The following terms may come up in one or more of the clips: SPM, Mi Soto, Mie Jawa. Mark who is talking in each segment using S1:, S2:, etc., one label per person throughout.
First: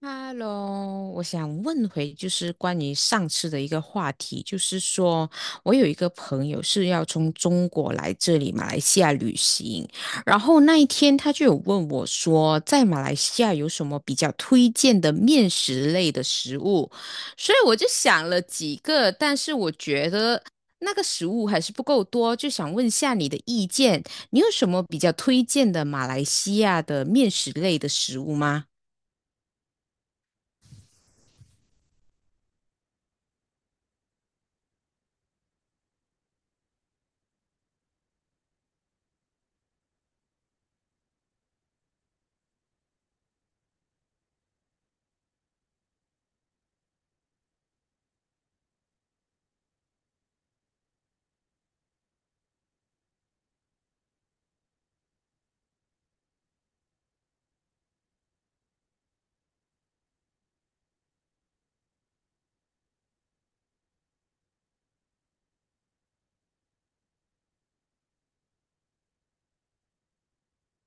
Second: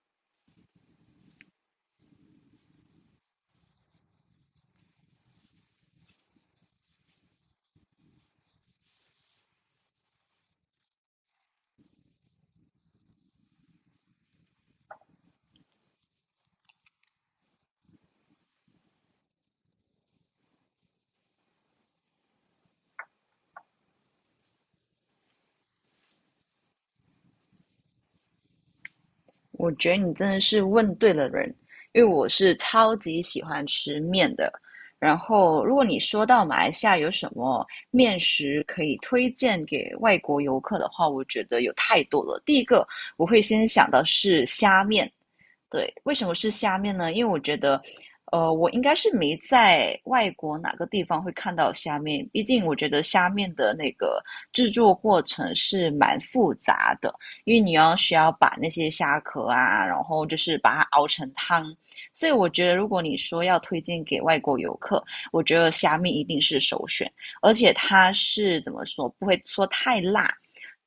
S1: Hello，我想问回就是关于上次的一个话题，就是说我有一个朋友是要从中国来这里马来西亚旅行，然后那一天他就有问我说，在马来西亚有什么比较推荐的面食类的食物，所以我就想了几个，但是我觉得那个食物还是不够多，就想问下你的意见，你有什么比较推荐的马来西亚的面食类的食物吗？
S2: 我觉得你真的是问对了人，因为我是超级喜欢吃面的。然后，如果你说到马来西亚有什么面食可以推荐给外国游客的话，我觉得有太多了。第一个，我会先想到是虾面。对，为什么是虾面呢？因为我觉得，我应该是没在外国哪个地方会看到虾面，毕竟我觉得虾面的那个制作过程是蛮复杂的，因为你要需要把那些虾壳啊，然后就是把它熬成汤，所以我觉得如果你说要推荐给外国游客，我觉得虾面一定是首选，而且它是怎么说，不会说太辣。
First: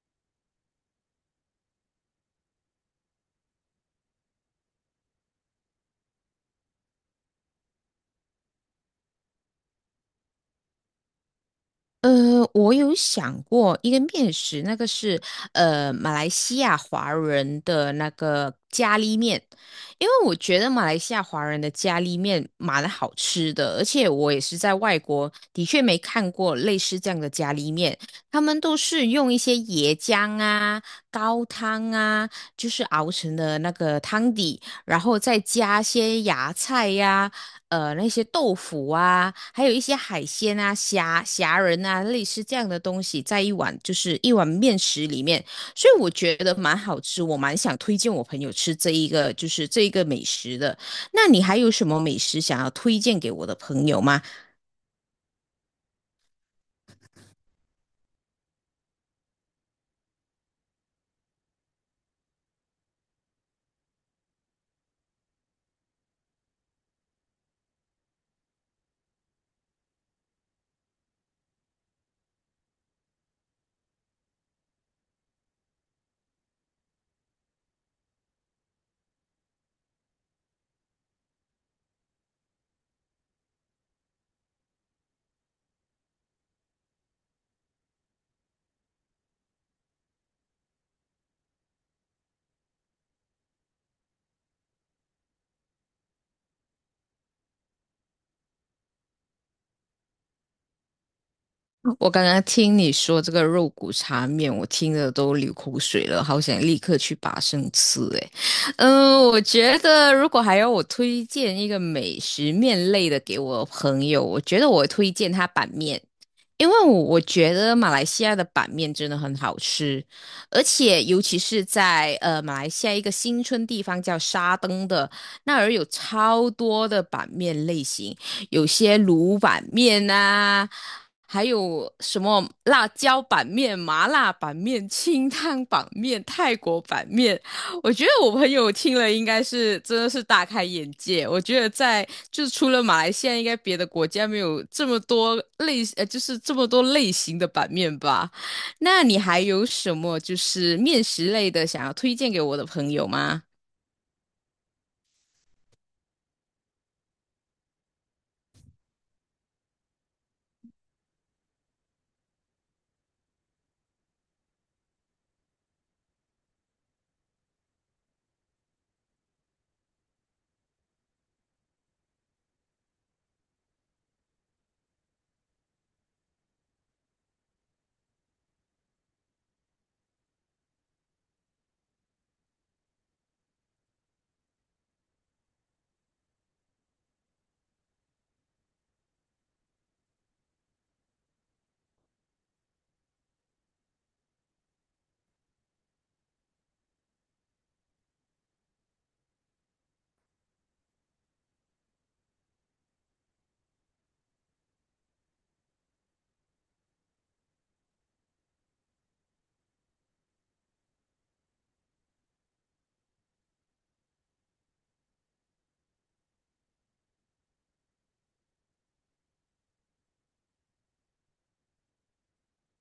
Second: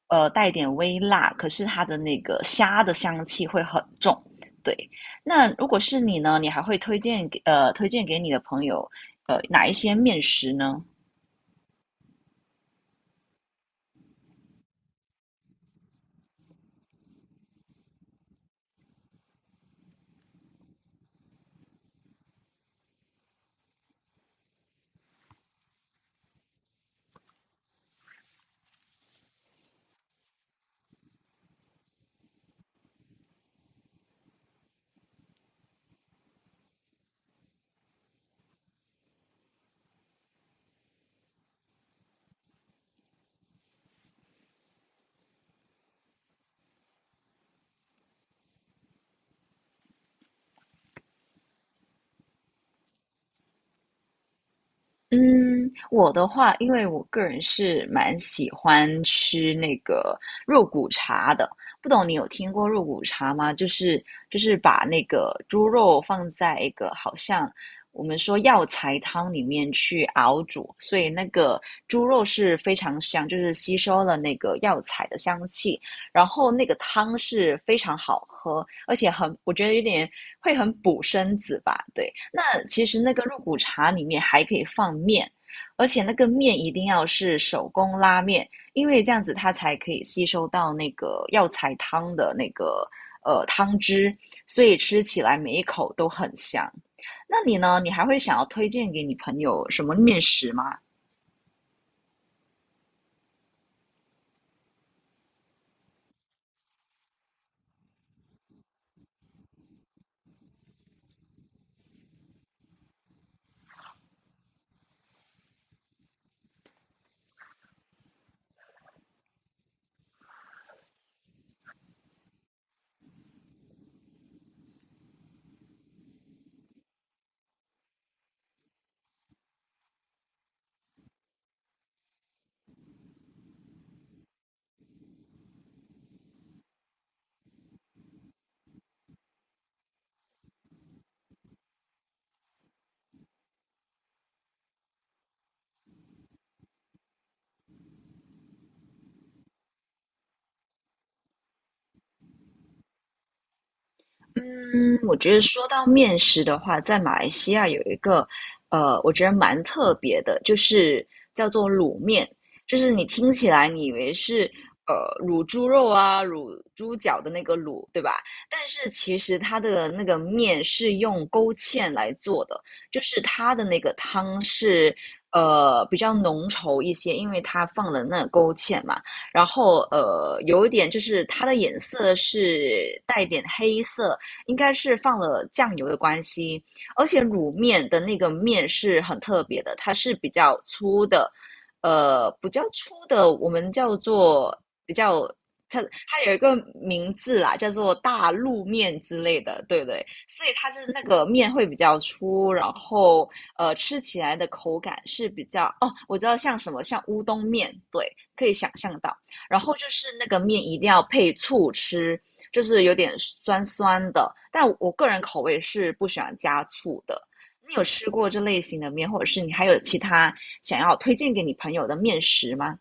S2: 带点微辣，可是它的那个虾的香气会很重。对，那如果是你呢，你还会推荐给推荐给你的朋友哪一些面食呢？
S1: 我有想过一个面食，那个是马来西亚华人的那个咖喱面，因为我觉得马来西亚华人的咖喱面蛮好吃的，而且我也是在外国的确没看过类似这样的咖喱面，他们都是用一些椰浆啊、高汤啊，就是熬成的那个汤底，然后再加些芽菜呀、那些豆腐啊，还有一些海鲜啊、虾仁啊，类似这样的东西，在一碗面食里面，所以我觉得蛮好吃，我蛮想推荐我朋友吃这一个美食的。那你还有什么美食想要推荐给我的朋友吗？
S2: 嗯，我的话，因为我个人是蛮喜欢吃那个肉骨茶的，不懂你有听过肉骨茶吗？就是把那个猪肉放在一个好像我们说药材汤里面去熬煮，所以那个猪肉是非常香，就是吸收了那个药材的香气，然后那个汤是非常好喝，而且很，我觉得有点会很补身子吧。对，那其实那个肉骨茶里面还可以放面，而且那个面一定要是手工拉面，因为这样子它才可以吸收到那个药材汤的那个汤汁，所以吃起来每一口都很香。那你呢？你还会想要推荐给你朋友什么面食吗？
S1: 我刚刚听你说这个肉骨茶面，我听的都流口水了，好想立刻去拔生吃诶。嗯，我觉得如果还要我推荐一个美食面类的给我朋友，我觉得我推荐他板面。因为我觉得马来西亚的板面真的很好吃，而且尤其是在马来西亚一个新村地方叫沙登的那儿有超多的板面类型，有些卤板面啊，还有什么辣椒板面、麻辣板面、清汤板面、泰国板面，我觉得我朋友听了应该是真的是大开眼界。我觉得在就是除了马来西亚，应该别的国家没有这么多类就是这么多类型的版面吧。那你还有什么就是面食类的想要推荐给我的朋友吗？
S2: 嗯，我觉得说到面食的话，在马来西亚有一个，我觉得蛮特别的，就是叫做卤面。就是你听起来你以为是卤猪肉啊、卤猪脚的那个卤，对吧？但是其实它的那个面是用勾芡来做的，就是它的那个汤是比较浓稠一些，因为它放了那个勾芡嘛。然后有一点就是它的颜色是带点黑色，应该是放了酱油的关系，而且卤面的那个面是很特别的，它是比较粗的，比较粗的，我们叫做比较。它它有一个名字啦，叫做大陆面之类的，对不对？所以它就是那个面会比较粗，然后吃起来的口感是比较哦，我知道像什么像乌冬面，对，可以想象到。然后就是那个面一定要配醋吃，就是有点酸酸的。但我个人口味是不喜欢加醋的。你有吃过这类型的面，或者是你还有其他想要推荐给你朋友的面食吗？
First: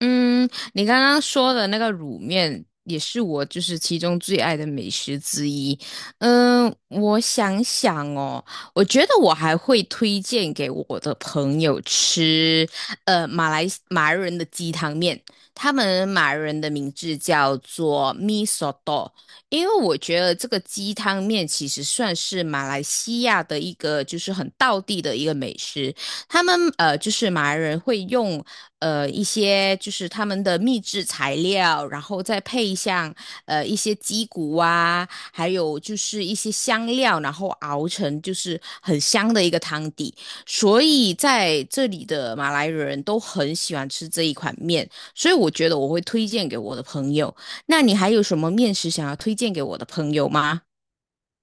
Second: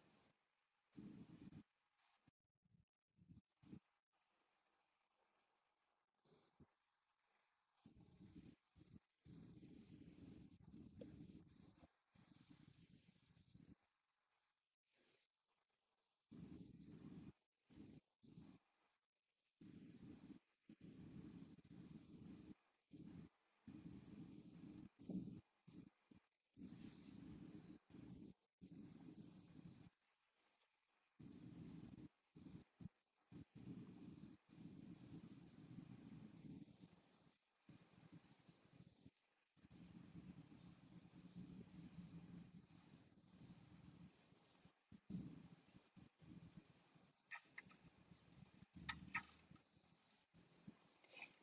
S1: 嗯，你刚刚说的那个卤面也是我就是其中最爱的美食之一。嗯，我想想哦，我觉得我还会推荐给我的朋友吃，马来人的鸡汤面，他们马来人的名字叫做 Mi Soto，因为我觉得这个鸡汤面其实算是马来西亚的一个就是很道地的一个美食。他们就是马来人会用一些就是他们的秘制材料，然后再配上一些鸡骨啊，还有就是一些香料，然后熬成就是很香的一个汤底。所以在这里的马来人都很喜欢吃这一款面，所以我觉得我会推荐给我的朋友。那你还有什么面食想要推荐给我的朋友吗？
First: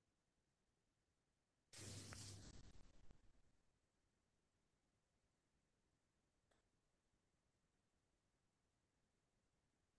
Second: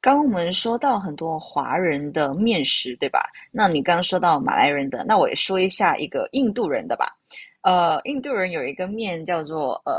S2: 刚刚我们说到很多华人的面食，对吧？那你刚刚说到马来人的，那我也说一下一个印度人的吧。印度人有一个面叫做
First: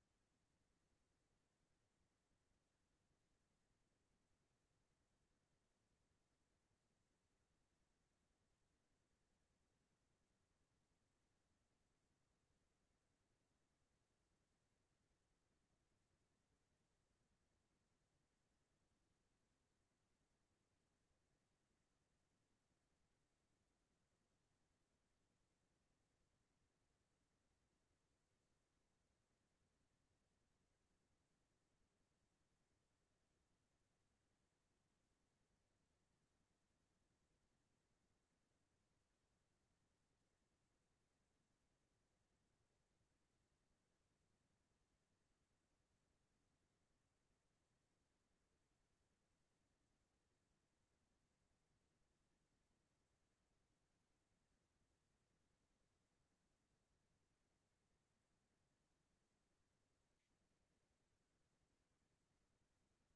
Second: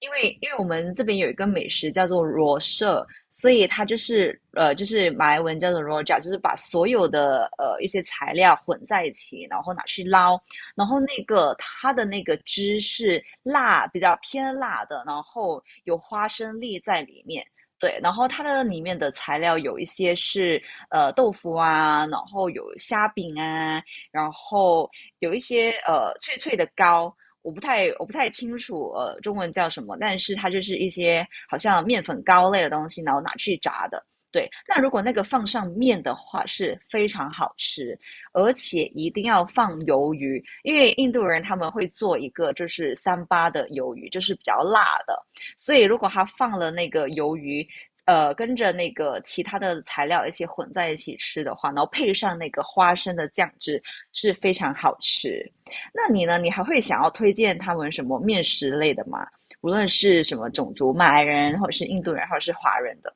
S2: 因为我们这边有一个美食叫做罗舍，所以它就是就是马来文叫做罗 a， 就是把所有的一些材料混在一起，然后拿去捞，然后那个它的那个汁是辣，比较偏辣的，然后有花生粒在里面。对，然后它的里面的材料有一些是豆腐啊，然后有虾饼啊，然后有一些脆脆的糕，我不太清楚中文叫什么，但是它就是一些好像面粉糕类的东西，然后拿去炸的。对，那如果那个放上面的话是非常好吃，而且一定要放鱿鱼，因为印度人他们会做一个就是三八的鱿鱼，就是比较辣的，所以如果他放了那个鱿鱼，跟着那个其他的材料一起混在一起吃的话，然后配上那个花生的酱汁是非常好吃。那你呢？你还会想要推荐他们什么面食类的吗？无论是什么种族，马来人，或者是印度人，或者是华人的。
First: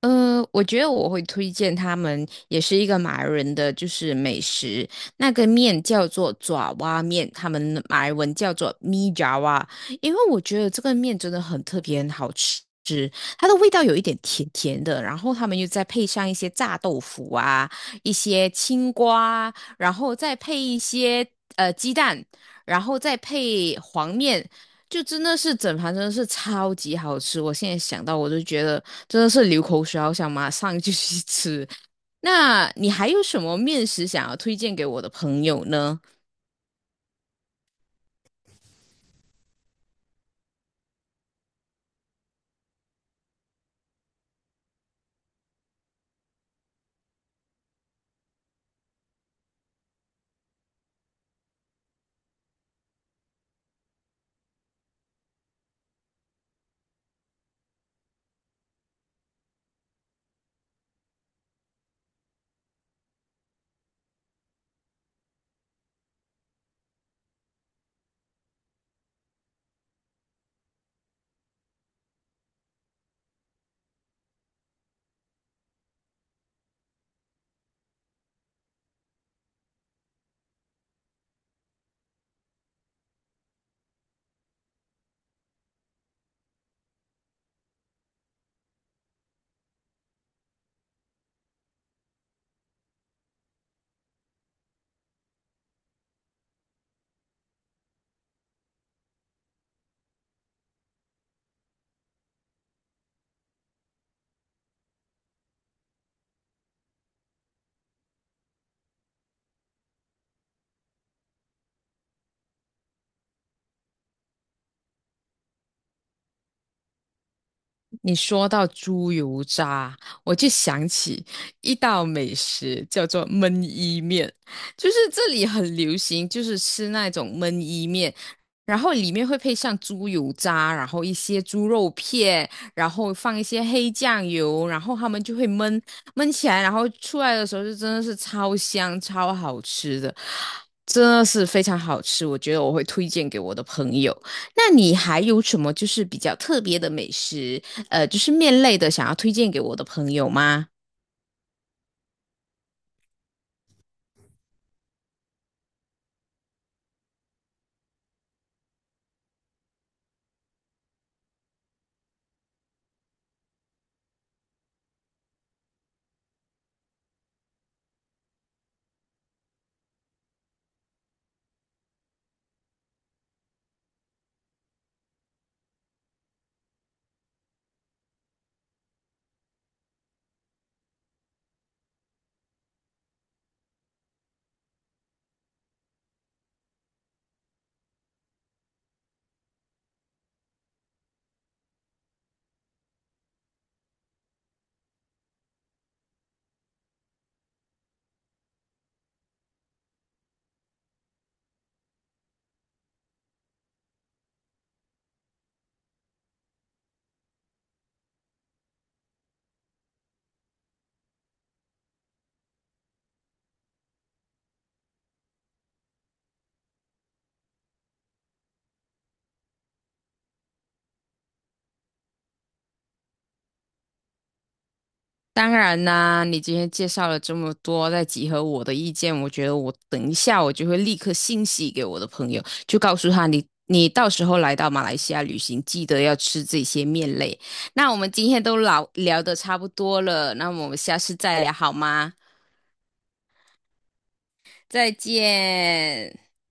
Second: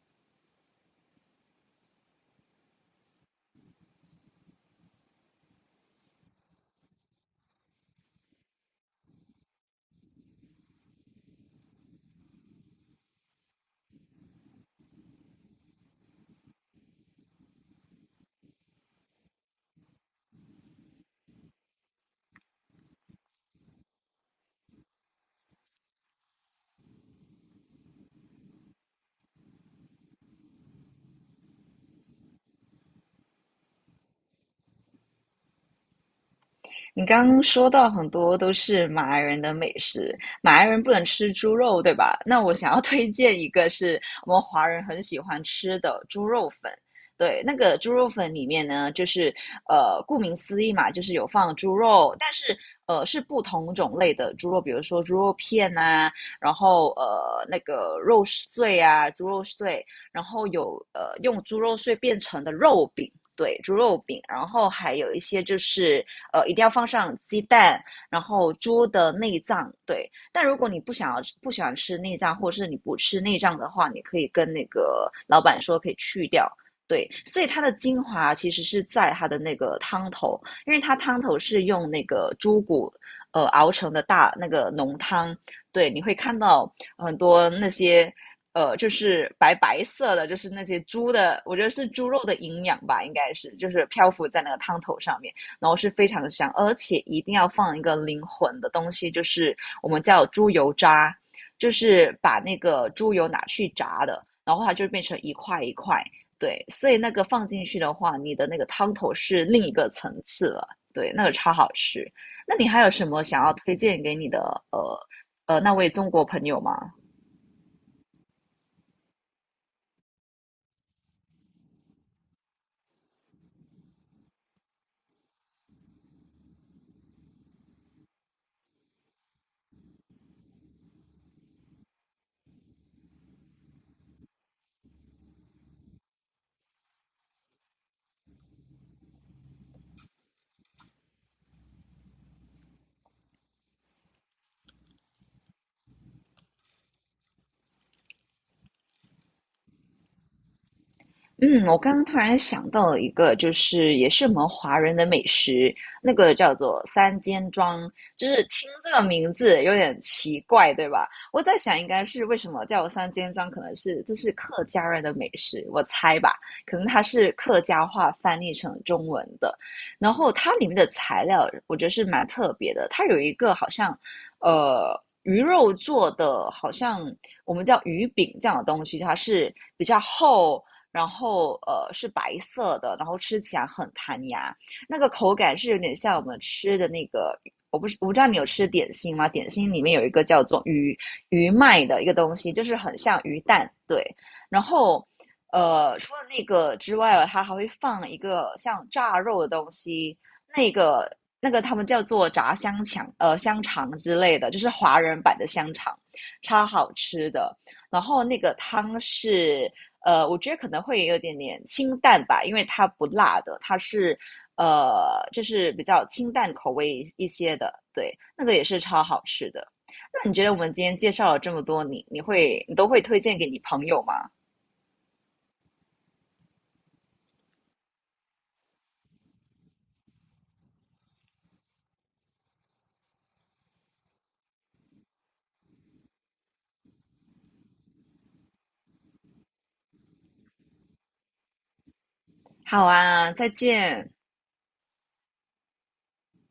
S1: 我觉得我会推荐他们，也是一个马来人的，就是美食。那个面叫做爪哇面，他们马来文叫做咪爪哇。因为我觉得这个面真的很特别，很好吃。它的味道有一点甜甜的，然后他们又再配上一些炸豆腐啊，一些青瓜，然后再配一些鸡蛋，然后再配黄面。就真的是整盘真的是超级好吃，我现在想到我都觉得真的是流口水，好想马上就去吃。那你还有什么面食想要推荐给我的朋友呢？
S2: 你刚刚说到很多都是马来人的美食，马来人不能吃猪肉，对吧？那我想要推荐一个是我们华人很喜欢吃的猪肉粉。对，那个猪肉粉里面呢，就是顾名思义嘛，就是有放猪肉，但是是不同种类的猪肉，比如说猪肉片啊，然后那个肉碎啊，猪肉碎，然后有用猪肉碎变成的肉饼，对，猪肉饼，然后还有一些就是一定要放上鸡蛋，然后猪的内脏。对。但如果你不想要不喜欢吃内脏，或者是你不吃内脏的话，你可以跟那个老板说可以去掉。对，所以它的精华其实是在它的那个汤头，因为它汤头是用那个猪骨熬成的大那个浓汤，对，你会看到很多那些就是白白色的，就是那些猪的，我觉得是猪肉的营养吧，应该是就是漂浮在那个汤头上面，然后是非常香，而且一定要放一个灵魂的东西，就是我们叫猪油渣，就是把那个猪油拿去炸的，然后它就变成一块一块。对，所以那个放进去的话，你的那个汤头是另一个层次了。对，那个超好吃。那你还有什么想要推荐给你的呃那位中国朋友吗？
S1: 你说到猪油渣，我就想起一道美食叫做焖伊面，就是这里很流行，就是吃那种焖伊面，然后里面会配上猪油渣，然后一些猪肉片，然后放一些黑酱油，然后他们就会焖起来，然后出来的时候就真的是超香、超好吃的，真的是非常好吃，我觉得我会推荐给我的朋友。那你还有什么就是比较特别的美食，就是面类的，想要推荐给我的朋友吗？
S2: 嗯，我刚刚突然想到了一个，就是也是我们华人的美食，那个叫做三间庄，就是听这个名字有点奇怪，对吧？我在想，应该是为什么叫三间庄，可能是这是客家人的美食，我猜吧，可能它是客家话翻译成中文的。然后它里面的材料，我觉得是蛮特别的，它有一个好像，呃。鱼肉做的，好像我们叫鱼饼这样的东西，它是比较厚，然后是白色的，然后吃起来很弹牙，那个口感是有点像我们吃的那个，我不知道你有吃点心吗？点心里面有一个叫做鱼麦的一个东西，就是很像鱼蛋。对。然后除了那个之外，它还会放一个像炸肉的东西，那个那个他们叫做炸香肠，香肠之类的，就是华人版的香肠，超好吃的。然后那个汤是我觉得可能会有一点点清淡吧，因为它不辣的，它是就是比较清淡口味一些的，对，那个也是超好吃的。那你觉得我们今天介绍了这么多，你都会推荐给你朋友吗？
S1: 当然啦，你今天介绍了这么多，再集合我的意见，我觉得我等一下我就会立刻信息给我的朋友，就告诉他你到时候来到马来西亚旅行，记得要吃这些面类。那我们今天都聊得差不多了，那我们下次再聊好吗？
S2: 好啊，再见。
S1: 再见。